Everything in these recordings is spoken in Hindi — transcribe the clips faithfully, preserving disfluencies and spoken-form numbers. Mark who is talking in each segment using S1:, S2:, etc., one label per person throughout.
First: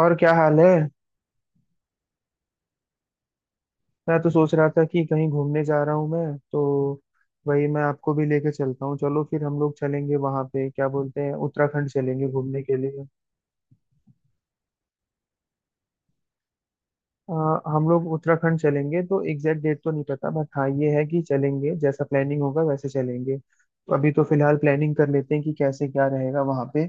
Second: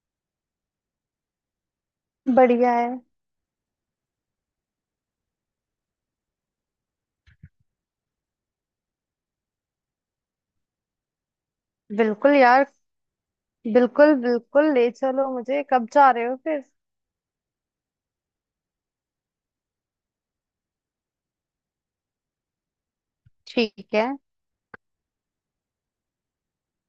S1: और क्या हाल है।
S2: बढ़िया है।
S1: मैं तो सोच रहा था कि कहीं घूमने जा रहा हूँ मैं तो वही मैं आपको भी लेके चलता हूँ। चलो फिर हम लोग चलेंगे वहां पे, क्या बोलते हैं, उत्तराखंड चलेंगे
S2: बिल्कुल
S1: घूमने
S2: यार,
S1: के लिए।
S2: बिल्कुल बिल्कुल ले चलो, मुझे कब जा रहे हो फिर?
S1: अ, हम लोग उत्तराखंड चलेंगे तो एग्जैक्ट डेट तो नहीं पता, बट हाँ ये है कि चलेंगे, जैसा प्लानिंग होगा वैसे चलेंगे।
S2: ठीक
S1: तो
S2: है।
S1: अभी तो फिलहाल प्लानिंग कर लेते हैं कि कैसे क्या रहेगा वहां पे।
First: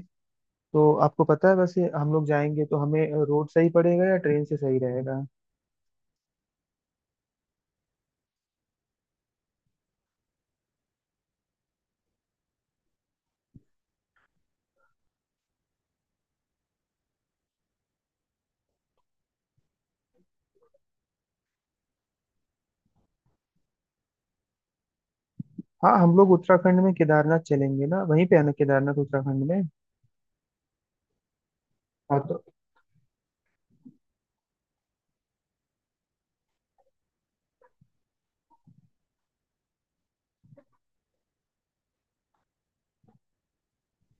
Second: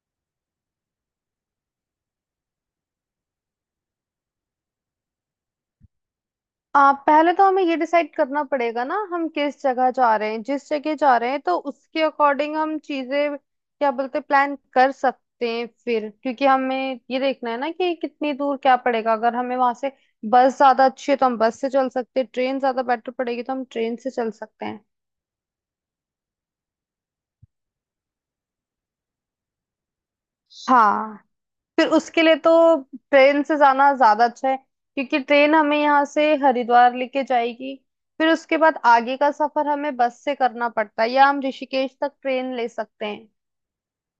S1: तो आपको पता है वैसे हम लोग जाएंगे तो हमें रोड सही पड़ेगा या ट्रेन से सही रहेगा।
S2: आप पहले तो हमें ये डिसाइड करना पड़ेगा ना हम किस जगह जा रहे हैं, जिस जगह जा रहे हैं तो उसके अकॉर्डिंग हम चीजें क्या बोलते प्लान कर सकते हैं फिर, क्योंकि हमें ये देखना है ना कि कितनी दूर क्या पड़ेगा। अगर हमें वहां से बस ज्यादा अच्छी है तो हम बस से चल सकते हैं, ट्रेन ज्यादा बेटर पड़ेगी तो हम ट्रेन से चल सकते हैं।
S1: हाँ, हम लोग उत्तराखंड में केदारनाथ चलेंगे ना। वहीं पे है ना केदारनाथ उत्तराखंड में।
S2: हाँ। फिर
S1: हाँ
S2: उसके लिए
S1: तो
S2: तो ट्रेन से जाना ज्यादा अच्छा है, क्योंकि ट्रेन हमें यहाँ से हरिद्वार लेके जाएगी। फिर उसके बाद आगे का सफर हमें बस से करना पड़ता है या हम ऋषिकेश तक ट्रेन ले सकते हैं।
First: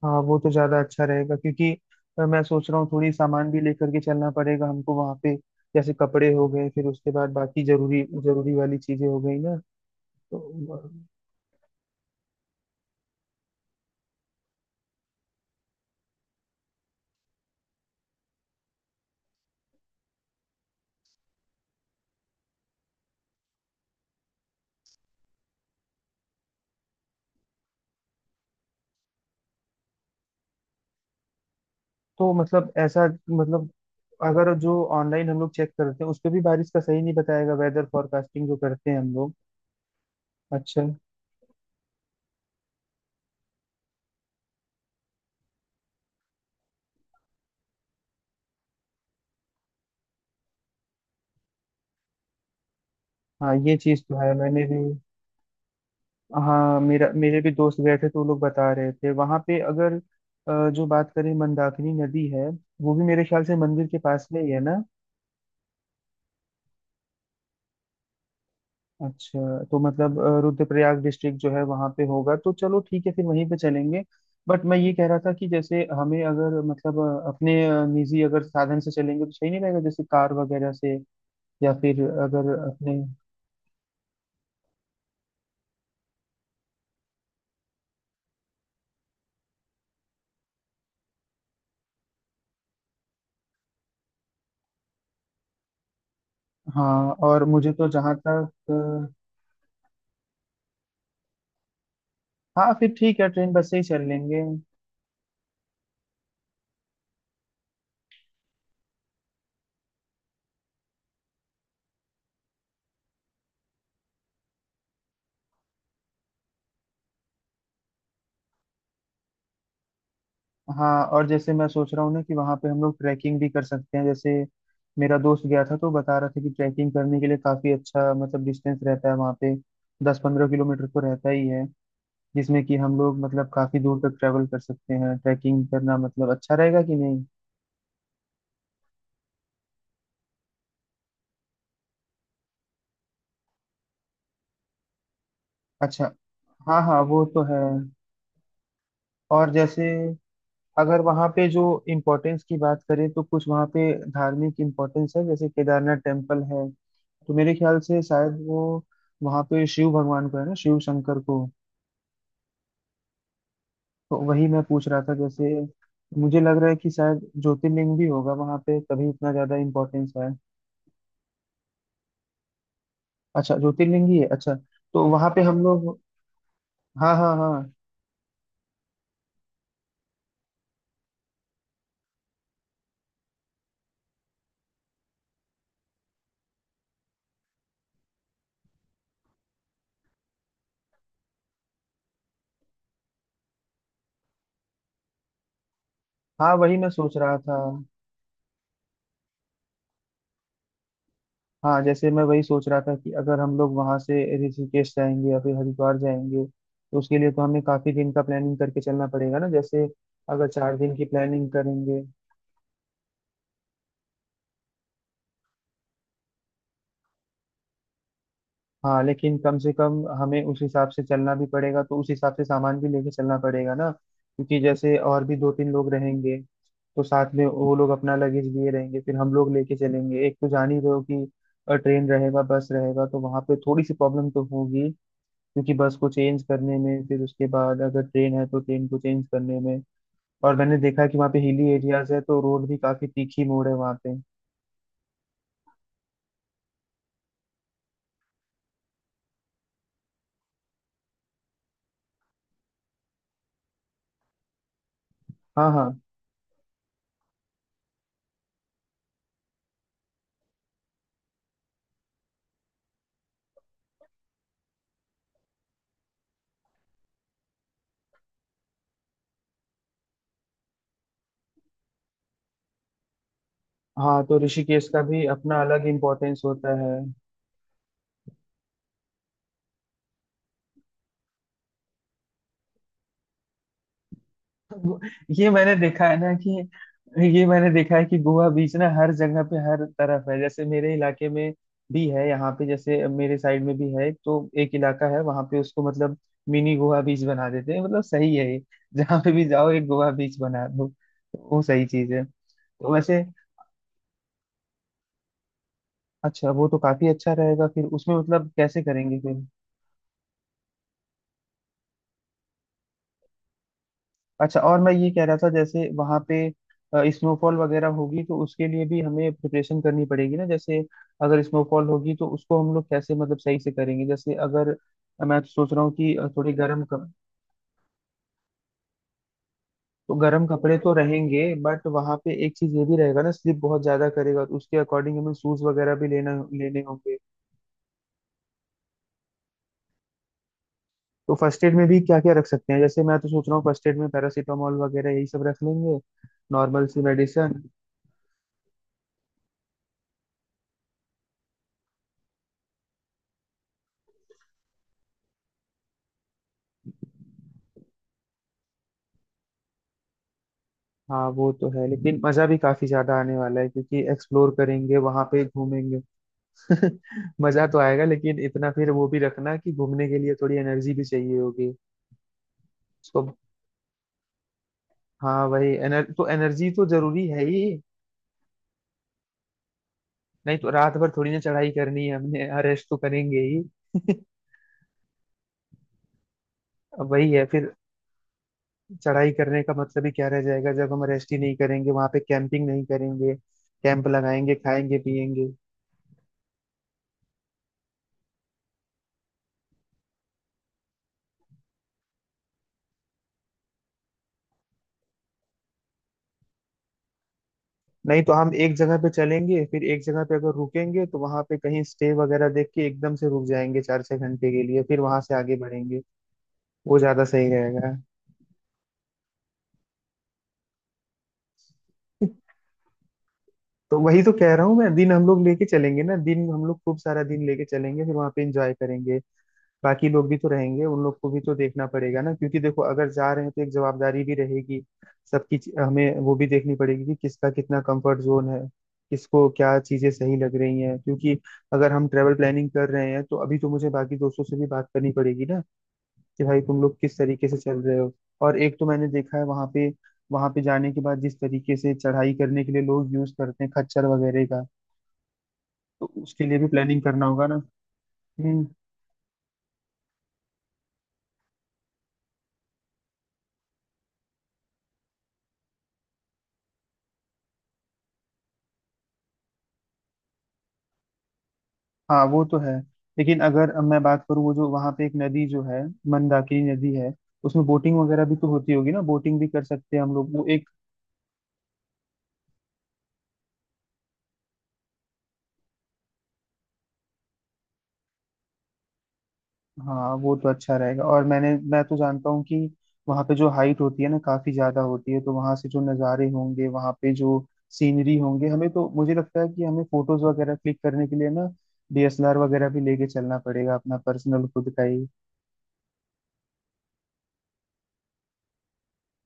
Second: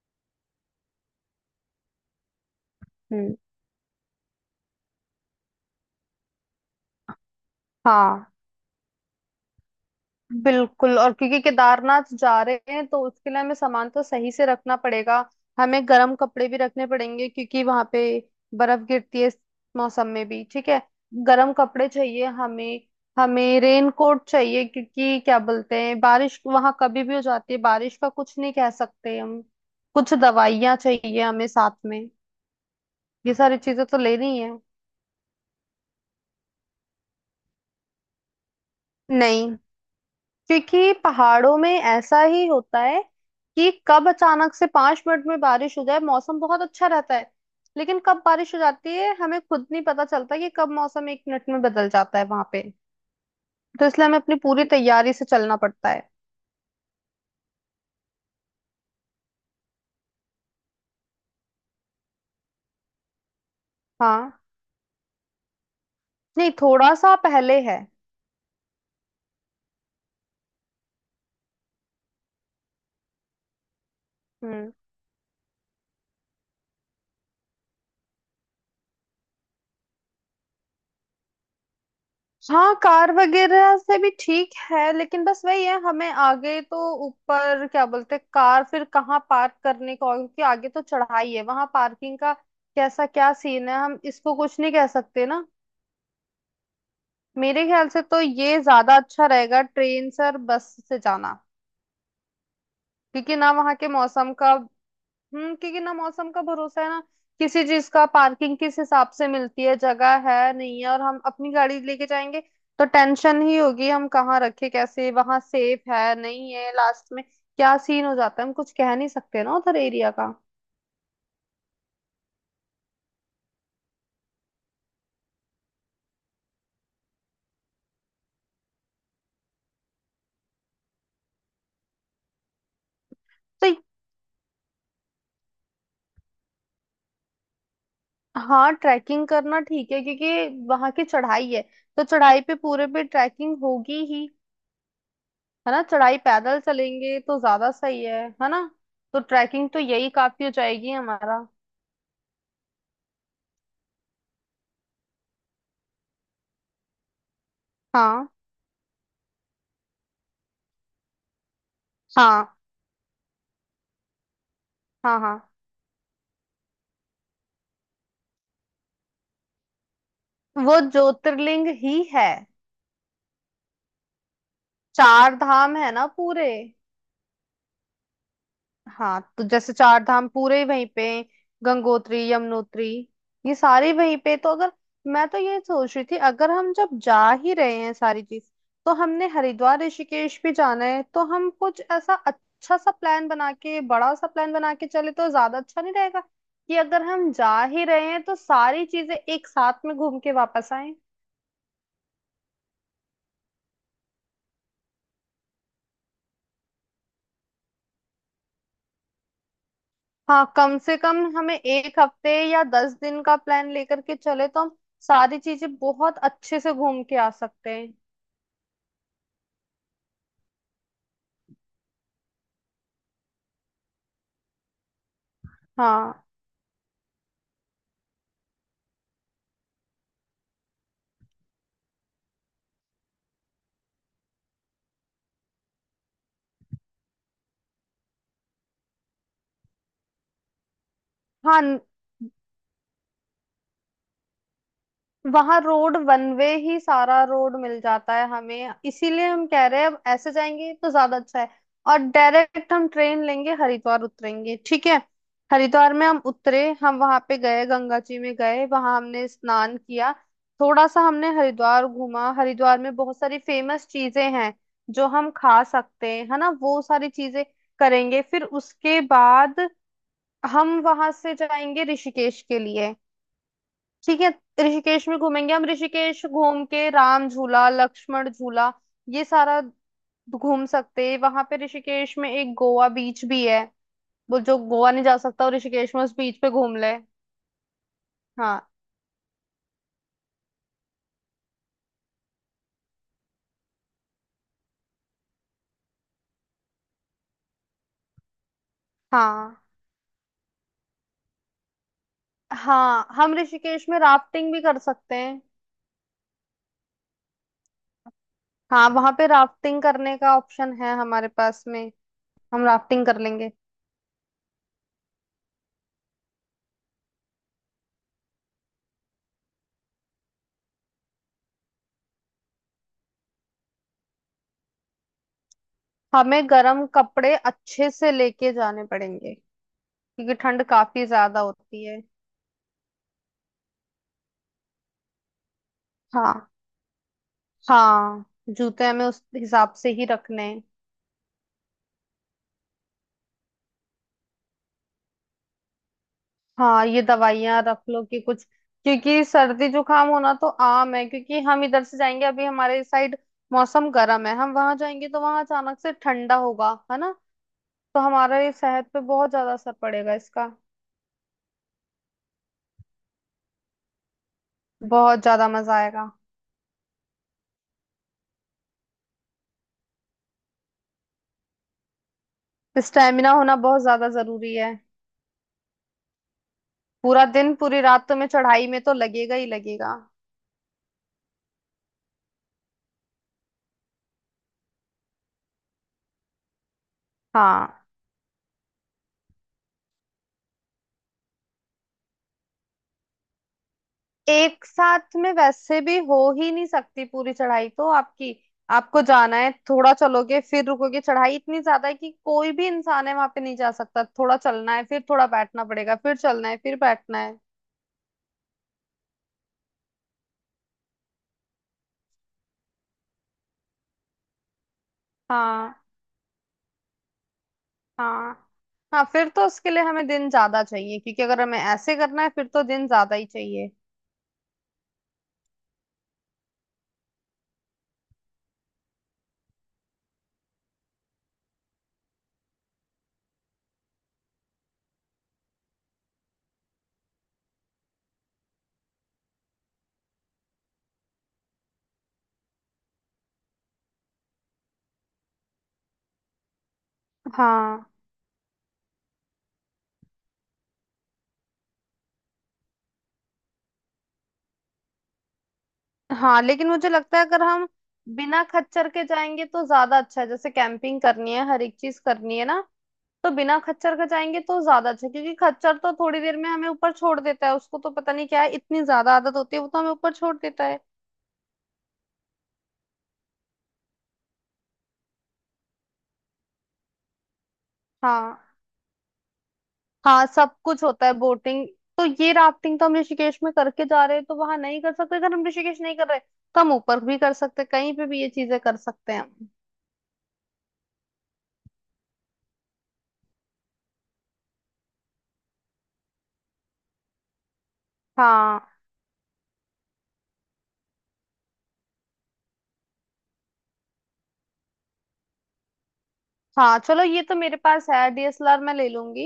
S1: हाँ, वो तो ज्यादा अच्छा रहेगा क्योंकि अ, मैं सोच रहा हूँ थोड़ी
S2: हम्म।
S1: सामान भी लेकर के चलना पड़ेगा हमको वहाँ पे। जैसे कपड़े हो गए, फिर उसके बाद बाकी जरूरी
S2: हाँ,
S1: जरूरी वाली चीजें हो गई ना। तो
S2: बिल्कुल, और क्योंकि केदारनाथ जा रहे हैं तो उसके लिए हमें सामान तो सही से रखना पड़ेगा। हमें गर्म कपड़े भी रखने पड़ेंगे क्योंकि वहां पे बर्फ गिरती है इस मौसम में भी। ठीक है, गर्म कपड़े चाहिए हमें। हमें रेन कोट चाहिए क्योंकि क्या बोलते हैं बारिश वहां कभी भी हो जाती है, बारिश का कुछ नहीं कह सकते हम। कुछ दवाइयाँ चाहिए हमें साथ में,
S1: तो मतलब, ऐसा
S2: ये सारी
S1: मतलब,
S2: चीजें तो लेनी है।
S1: अगर जो ऑनलाइन हम लोग चेक करते हैं उस पे भी बारिश का सही नहीं बताएगा वेदर फोरकास्टिंग जो करते हैं हम लोग।
S2: नहीं,
S1: अच्छा।
S2: क्योंकि पहाड़ों में ऐसा ही होता है कि कब अचानक से पांच मिनट में बारिश हो जाए। मौसम बहुत अच्छा रहता है लेकिन कब बारिश हो जाती है हमें खुद नहीं पता चलता, कि कब मौसम एक मिनट में बदल जाता है वहां पे।
S1: हाँ, ये
S2: तो
S1: चीज
S2: इसलिए
S1: तो
S2: हमें
S1: है।
S2: अपनी
S1: मैंने
S2: पूरी
S1: भी
S2: तैयारी से चलना पड़ता है।
S1: हाँ, मेरा मेरे भी दोस्त गए थे तो वो लोग बता रहे थे वहाँ पे। अगर अ, जो बात करें, मंदाकिनी नदी है वो भी मेरे ख्याल से मंदिर के पास में
S2: हाँ,
S1: ही है ना।
S2: नहीं थोड़ा सा पहले है।
S1: अच्छा, तो मतलब अ, रुद्रप्रयाग डिस्ट्रिक्ट जो है वहां पे होगा। तो चलो ठीक है, फिर वहीं पे चलेंगे। बट
S2: हम्म।
S1: मैं ये कह रहा था कि जैसे हमें अगर मतलब अ, अपने अ, निजी अगर साधन से चलेंगे तो सही नहीं रहेगा, जैसे कार वगैरह से, या फिर अगर
S2: हाँ
S1: अपने।
S2: कार वगैरह से भी ठीक है, लेकिन बस वही है हमें आगे तो ऊपर क्या बोलते हैं कार फिर कहाँ पार्क करने का, और क्योंकि आगे तो चढ़ाई है वहां पार्किंग का कैसा क्या सीन है हम इसको कुछ नहीं कह सकते ना।
S1: हाँ, और
S2: मेरे
S1: मुझे तो
S2: ख्याल से
S1: जहाँ
S2: तो
S1: तक
S2: ये ज्यादा
S1: अ,
S2: अच्छा रहेगा ट्रेन से और बस से जाना,
S1: हाँ फिर ठीक है,
S2: क्योंकि ना
S1: ट्रेन बस
S2: वहाँ
S1: से ही
S2: के
S1: चल
S2: मौसम
S1: लेंगे।
S2: का। हम्म, क्योंकि ना मौसम का भरोसा है ना किसी चीज का। पार्किंग किस हिसाब से मिलती है, जगह है नहीं है, और हम अपनी गाड़ी लेके जाएंगे तो टेंशन ही होगी हम कहाँ रखे, कैसे, वहां सेफ है नहीं है, लास्ट में क्या सीन हो जाता है हम कुछ कह नहीं सकते ना उधर एरिया का।
S1: हाँ, और जैसे मैं सोच रहा हूँ ना कि वहाँ पे हम लोग ट्रैकिंग भी कर सकते हैं। जैसे मेरा दोस्त गया था तो बता रहा था कि ट्रैकिंग करने के लिए काफी अच्छा मतलब डिस्टेंस रहता है वहाँ पे। दस पंद्रह किलोमीटर तो रहता ही है, जिसमें कि हम लोग मतलब
S2: तो
S1: काफी दूर तक ट्रेवल कर सकते हैं। ट्रैकिंग करना मतलब अच्छा रहेगा कि नहीं।
S2: हाँ, ट्रैकिंग करना ठीक है क्योंकि वहां की चढ़ाई है तो चढ़ाई पे पूरे पे ट्रैकिंग होगी ही, है ना,
S1: अच्छा,
S2: चढ़ाई पैदल
S1: हाँ हाँ,
S2: चलेंगे
S1: वो
S2: तो
S1: तो है।
S2: ज्यादा सही है है ना। तो
S1: और
S2: ट्रैकिंग तो
S1: जैसे
S2: यही काफी हो जाएगी
S1: अगर वहाँ
S2: हमारा।
S1: पे जो इम्पोर्टेंस की बात करें तो कुछ वहाँ पे धार्मिक इम्पोर्टेंस है। जैसे केदारनाथ टेम्पल है, तो मेरे ख्याल से
S2: हाँ।
S1: शायद वो वहाँ पे शिव भगवान को है ना, शिव शंकर को।
S2: हाँ।
S1: तो वही मैं पूछ रहा था
S2: हाँ। हाँ,
S1: जैसे, मुझे लग रहा है कि शायद ज्योतिर्लिंग भी होगा वहाँ पे तभी इतना ज्यादा इम्पोर्टेंस है।
S2: वो ज्योतिर्लिंग ही है।
S1: अच्छा, ज्योतिर्लिंग ही है, अच्छा। तो वहाँ
S2: चार
S1: पे हम
S2: धाम है
S1: लोग
S2: ना पूरे।
S1: हाँ हाँ हाँ।
S2: हाँ तो जैसे चार धाम पूरे ही वहीं पे, गंगोत्री यमुनोत्री, ये सारे वहीं पे, तो अगर मैं तो ये सोच रही थी अगर हम जब जा ही रहे हैं सारी चीज, तो हमने हरिद्वार ऋषिकेश भी जाना है तो हम कुछ ऐसा अच्छा सा प्लान बना के, बड़ा सा प्लान बना के चले तो ज्यादा अच्छा नहीं रहेगा?
S1: हाँ, वही
S2: कि
S1: मैं
S2: अगर
S1: सोच
S2: हम
S1: रहा था।
S2: जा ही रहे हैं तो सारी चीजें एक साथ में घूम के वापस आए।
S1: हाँ, जैसे मैं वही सोच रहा था कि अगर हम लोग वहां से ऋषिकेश जाएंगे या फिर हरिद्वार जाएंगे तो उसके लिए तो हमें काफी दिन का प्लानिंग करके चलना पड़ेगा ना। जैसे अगर
S2: हाँ,
S1: चार
S2: कम
S1: दिन
S2: से
S1: की
S2: कम
S1: प्लानिंग
S2: हमें एक
S1: करेंगे।
S2: हफ्ते या दस दिन का प्लान लेकर के चले तो हम सारी चीजें बहुत अच्छे से घूम के आ सकते हैं।
S1: हाँ, लेकिन कम से कम हमें उस हिसाब से चलना भी पड़ेगा, तो उस हिसाब से सामान भी लेके चलना पड़ेगा ना क्योंकि जैसे और भी दो तीन लोग
S2: हाँ।
S1: रहेंगे। तो साथ में वो लोग अपना लगेज लिए रहेंगे, फिर हम लोग लेके चलेंगे। एक तो जान ही रहे हो कि ट्रेन रहेगा, बस रहेगा, तो वहां पे थोड़ी सी प्रॉब्लम तो होगी क्योंकि बस को चेंज करने में, फिर उसके बाद अगर ट्रेन है तो ट्रेन को चेंज करने में। और मैंने देखा है कि वहाँ पे
S2: हाँ,
S1: हिली एरियाज है, तो रोड भी काफी तीखी मोड़ है वहाँ पे।
S2: वहां रोड वन वे ही सारा रोड मिल जाता है हमें, इसीलिए हम कह रहे हैं अब ऐसे जाएंगे तो ज्यादा अच्छा है। और डायरेक्ट हम ट्रेन लेंगे, हरिद्वार उतरेंगे, ठीक है।
S1: हाँ हाँ
S2: हरिद्वार में हम उतरे, हम वहां पे गए, गंगा जी में गए, वहां हमने स्नान किया। थोड़ा सा हमने हरिद्वार घूमा, हरिद्वार में बहुत सारी फेमस चीजें हैं जो हम खा सकते हैं, है ना, वो सारी चीजें करेंगे। फिर उसके बाद हम वहां से जाएंगे ऋषिकेश के लिए। ठीक
S1: हाँ।
S2: है,
S1: तो ऋषिकेश का
S2: ऋषिकेश में
S1: भी
S2: घूमेंगे,
S1: अपना
S2: हम
S1: अलग
S2: ऋषिकेश
S1: इम्पोर्टेंस
S2: घूम
S1: होता
S2: के
S1: है।
S2: राम झूला, लक्ष्मण झूला, ये सारा घूम सकते हैं। वहां पे ऋषिकेश में एक गोवा बीच भी है, वो जो गोवा
S1: वो-
S2: नहीं जा सकता
S1: ये
S2: वो
S1: मैंने
S2: ऋषिकेश में
S1: देखा है
S2: उस
S1: ना
S2: बीच पे
S1: कि
S2: घूम ले।
S1: ये मैंने देखा है कि गोवा
S2: हाँ।
S1: बीच ना हर जगह पे हर तरफ है। जैसे मेरे इलाके में भी है, यहाँ पे जैसे मेरे साइड में भी है। तो एक इलाका है वहां पे, उसको मतलब मिनी गोवा बीच बना देते हैं। मतलब सही है ये। जहाँ पे भी
S2: हाँ।
S1: जाओ एक गोवा बीच बना दो, तो वो सही चीज है तो
S2: हाँ,
S1: वैसे।
S2: हम ऋषिकेश में राफ्टिंग भी कर सकते हैं।
S1: अच्छा, वो तो काफी अच्छा रहेगा। फिर उसमें मतलब कैसे
S2: हाँ वहां
S1: करेंगे
S2: पे
S1: फिर।
S2: राफ्टिंग करने का ऑप्शन है हमारे पास में, हम राफ्टिंग कर लेंगे।
S1: अच्छा, और मैं ये कह रहा था जैसे वहां पे स्नोफॉल वगैरह होगी तो उसके लिए भी हमें प्रिपरेशन करनी पड़ेगी ना। जैसे अगर स्नोफॉल होगी तो उसको हम लोग कैसे मतलब सही से करेंगे। जैसे अगर मैं तो सोच रहा हूँ कि अ,
S2: हमें
S1: थोड़ी गर्म
S2: गर्म
S1: कप,
S2: कपड़े अच्छे से लेके जाने पड़ेंगे
S1: तो
S2: क्योंकि
S1: गर्म
S2: ठंड
S1: कपड़े तो
S2: काफी ज्यादा
S1: रहेंगे
S2: होती
S1: बट
S2: है।
S1: वहां पे एक चीज ये भी रहेगा ना, स्लिप बहुत ज्यादा करेगा, तो उसके अकॉर्डिंग हमें शूज वगैरह भी
S2: हाँ।
S1: लेना लेने होंगे।
S2: हाँ, जूते हमें उस हिसाब से ही रखने हैं।
S1: तो फर्स्ट एड में भी क्या क्या रख सकते हैं। जैसे मैं तो सोच रहा हूँ फर्स्ट एड में पैरासीटामोल वगैरह यही सब रख लेंगे, नॉर्मल
S2: हाँ,
S1: सी
S2: ये
S1: मेडिसिन।
S2: दवाइयाँ रख लो कि कुछ, क्योंकि सर्दी जुकाम होना तो आम है, क्योंकि हम इधर से जाएंगे अभी हमारे साइड मौसम गर्म है, हम वहां जाएंगे तो वहां अचानक से ठंडा होगा, है ना, तो हमारा ये सेहत पे बहुत ज्यादा असर पड़ेगा इसका।
S1: हाँ, वो तो है लेकिन मजा भी काफी ज्यादा आने वाला है क्योंकि एक्सप्लोर करेंगे,
S2: बहुत
S1: वहां पे
S2: ज्यादा मजा
S1: घूमेंगे।
S2: आएगा।
S1: मजा तो आएगा लेकिन इतना फिर वो भी रखना कि घूमने के लिए थोड़ी एनर्जी भी चाहिए होगी। तो
S2: स्टेमिना होना बहुत ज्यादा जरूरी है।
S1: हाँ, वही एनर, तो एनर्जी तो
S2: पूरा
S1: जरूरी है
S2: दिन
S1: ही।
S2: पूरी रात तुम्हें चढ़ाई में तो लगेगा ही लगेगा।
S1: नहीं तो रात भर थोड़ी ना चढ़ाई करनी है हमने। हाँ, रेस्ट तो करेंगे ही। अब वही है फिर
S2: हाँ,
S1: चढ़ाई करने का मतलब ही क्या रह जाएगा जब हम रेस्ट ही नहीं करेंगे वहां पे, कैंपिंग नहीं करेंगे। कैंप लगाएंगे,
S2: एक
S1: खाएंगे,
S2: साथ में
S1: पिएंगे।
S2: वैसे भी हो ही नहीं सकती पूरी चढ़ाई तो आपकी, आपको जाना है थोड़ा चलोगे फिर रुकोगे, चढ़ाई इतनी ज्यादा है कि कोई भी इंसान है वहां पे नहीं जा सकता, थोड़ा चलना है फिर थोड़ा बैठना पड़ेगा, फिर चलना है फिर बैठना है।
S1: नहीं तो हम एक जगह पे चलेंगे, फिर एक जगह पे अगर रुकेंगे तो वहां पे कहीं स्टे वगैरह देख के एकदम से रुक जाएंगे चार छह घंटे के लिए, फिर वहां से आगे
S2: हाँ।
S1: बढ़ेंगे। वो ज्यादा सही रहेगा।
S2: हाँ। हाँ फिर तो उसके लिए हमें दिन ज्यादा चाहिए, क्योंकि अगर हमें ऐसे करना है फिर तो दिन ज्यादा ही चाहिए।
S1: तो वही तो कह रहा हूँ मैं, दिन हम लोग लेके चलेंगे ना, दिन हम लोग खूब सारा दिन लेके चलेंगे, फिर वहां पे एंजॉय करेंगे। बाकी लोग भी तो रहेंगे, उन लोग को भी तो देखना पड़ेगा ना क्योंकि देखो, अगर जा रहे हैं तो एक जवाबदारी भी रहेगी। सबकी चीज- हमें वो भी देखनी पड़ेगी कि किसका कितना कंफर्ट जोन है, किसको क्या चीजें सही लग रही हैं क्योंकि अगर हम ट्रेवल प्लानिंग कर रहे हैं तो अभी तो मुझे बाकी दोस्तों से भी बात करनी पड़ेगी ना कि भाई तुम लोग किस तरीके से चल
S2: हाँ।
S1: रहे हो। और एक तो मैंने देखा है वहां पे, वहां पे जाने के बाद जिस तरीके से चढ़ाई करने के लिए लोग यूज करते हैं खच्चर वगैरह का, तो
S2: हाँ
S1: उसके लिए भी
S2: लेकिन मुझे
S1: प्लानिंग
S2: लगता
S1: करना
S2: है अगर
S1: होगा ना।
S2: हम बिना
S1: हम्म।
S2: खच्चर के जाएंगे तो ज्यादा अच्छा है, जैसे कैंपिंग करनी है, हर एक चीज करनी है ना। तो बिना खच्चर का जाएंगे तो ज्यादा अच्छा, क्योंकि खच्चर तो थोड़ी देर में हमें ऊपर छोड़ देता है, उसको तो पता नहीं क्या है, इतनी ज्यादा आदत होती है, वो तो हमें ऊपर छोड़ देता है।
S1: हाँ वो तो है, लेकिन अगर मैं बात करूँ, वो जो वहाँ पे एक नदी जो है, मंदाकिनी नदी है, उसमें बोटिंग वगैरह भी
S2: हाँ।
S1: तो होती होगी ना। बोटिंग भी कर सकते हैं हम
S2: हाँ
S1: लोग वो
S2: सब
S1: एक।
S2: कुछ होता है, बोटिंग। तो ये राफ्टिंग तो हम ऋषिकेश में करके जा रहे हैं तो वहां नहीं कर सकते, अगर हम ऋषिकेश नहीं कर रहे तो हम ऊपर भी कर सकते हैं, कहीं पे भी ये चीजें कर सकते हैं हम।
S1: हाँ, वो तो अच्छा रहेगा। और मैंने मैं तो जानता हूँ कि वहाँ पे जो हाइट होती है ना काफी ज्यादा होती है, तो वहाँ से जो नज़ारे होंगे, वहाँ पे जो सीनरी होंगे, हमें
S2: हाँ।
S1: तो मुझे लगता है कि हमें फोटोज वगैरह क्लिक करने के लिए ना डी एस एल आर वगैरह भी लेके चलना पड़ेगा, अपना पर्सनल खुद का ही।
S2: हाँ, चलो ये तो मेरे पास है डी एस एल आर, मैं ले लूंगी।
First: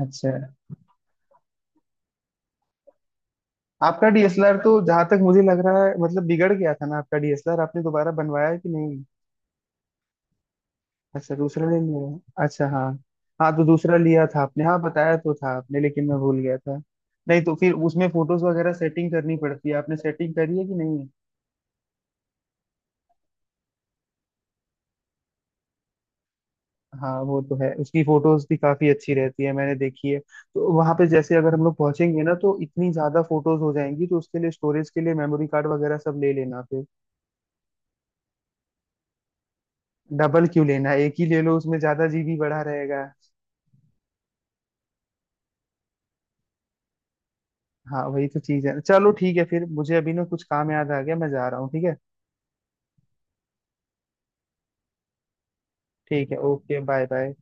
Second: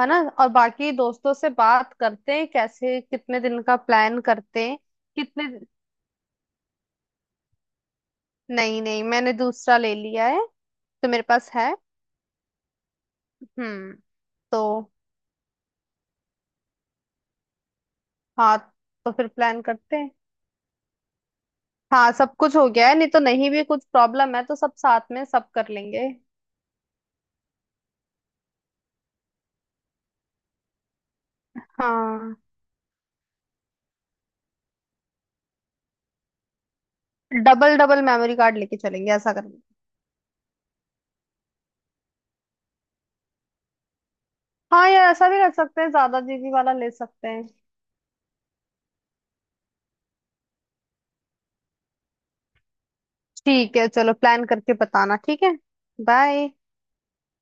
S2: है ना,
S1: अच्छा,
S2: और बाकी दोस्तों से बात करते हैं कैसे कितने दिन का
S1: आपका
S2: प्लान
S1: डीएसएलआर
S2: करते
S1: तो
S2: हैं।
S1: जहां तक मुझे
S2: कितने?
S1: लग रहा है मतलब बिगड़ गया था ना आपका डीएसएलआर, आपने दोबारा बनवाया कि
S2: नहीं
S1: नहीं।
S2: नहीं, मैंने दूसरा ले लिया है, तो मेरे
S1: अच्छा,
S2: पास
S1: दूसरा
S2: है।
S1: ले लिया, अच्छा। हाँ हाँ, तो
S2: हम्म।
S1: दूसरा लिया था
S2: तो
S1: आपने, हाँ बताया तो था आपने लेकिन मैं भूल गया था। नहीं तो फिर उसमें फोटोज
S2: हाँ,
S1: वगैरह सेटिंग
S2: तो फिर
S1: करनी
S2: प्लान
S1: पड़ती है, आपने
S2: करते हैं।
S1: सेटिंग करी है कि नहीं।
S2: हाँ सब कुछ हो गया है, नहीं तो नहीं, भी कुछ प्रॉब्लम है तो सब साथ में सब कर लेंगे।
S1: हाँ, वो तो है, उसकी फोटोज भी काफी अच्छी रहती है, मैंने देखी है। तो वहां पे जैसे अगर हम लोग पहुंचेंगे ना
S2: हाँ,
S1: तो इतनी ज्यादा फोटोज हो जाएंगी, तो उसके लिए स्टोरेज के लिए मेमोरी कार्ड वगैरह सब ले लेना फिर।
S2: डबल डबल मेमोरी कार्ड लेके चलेंगे, ऐसा करेंगे।
S1: डबल क्यों लेना, एक ही ले लो, उसमें ज्यादा जी बी बढ़ा रहेगा।
S2: हाँ यार, ऐसा भी कर सकते हैं, ज्यादा जी बी वाला ले सकते हैं।
S1: हाँ, वही तो चीज है। चलो ठीक है फिर, मुझे अभी ना कुछ काम याद आ गया, मैं जा रहा हूँ। ठीक है
S2: ठीक है चलो, प्लान करके बताना, ठीक है।
S1: ठीक है,
S2: बाय।
S1: Okay, bye bye.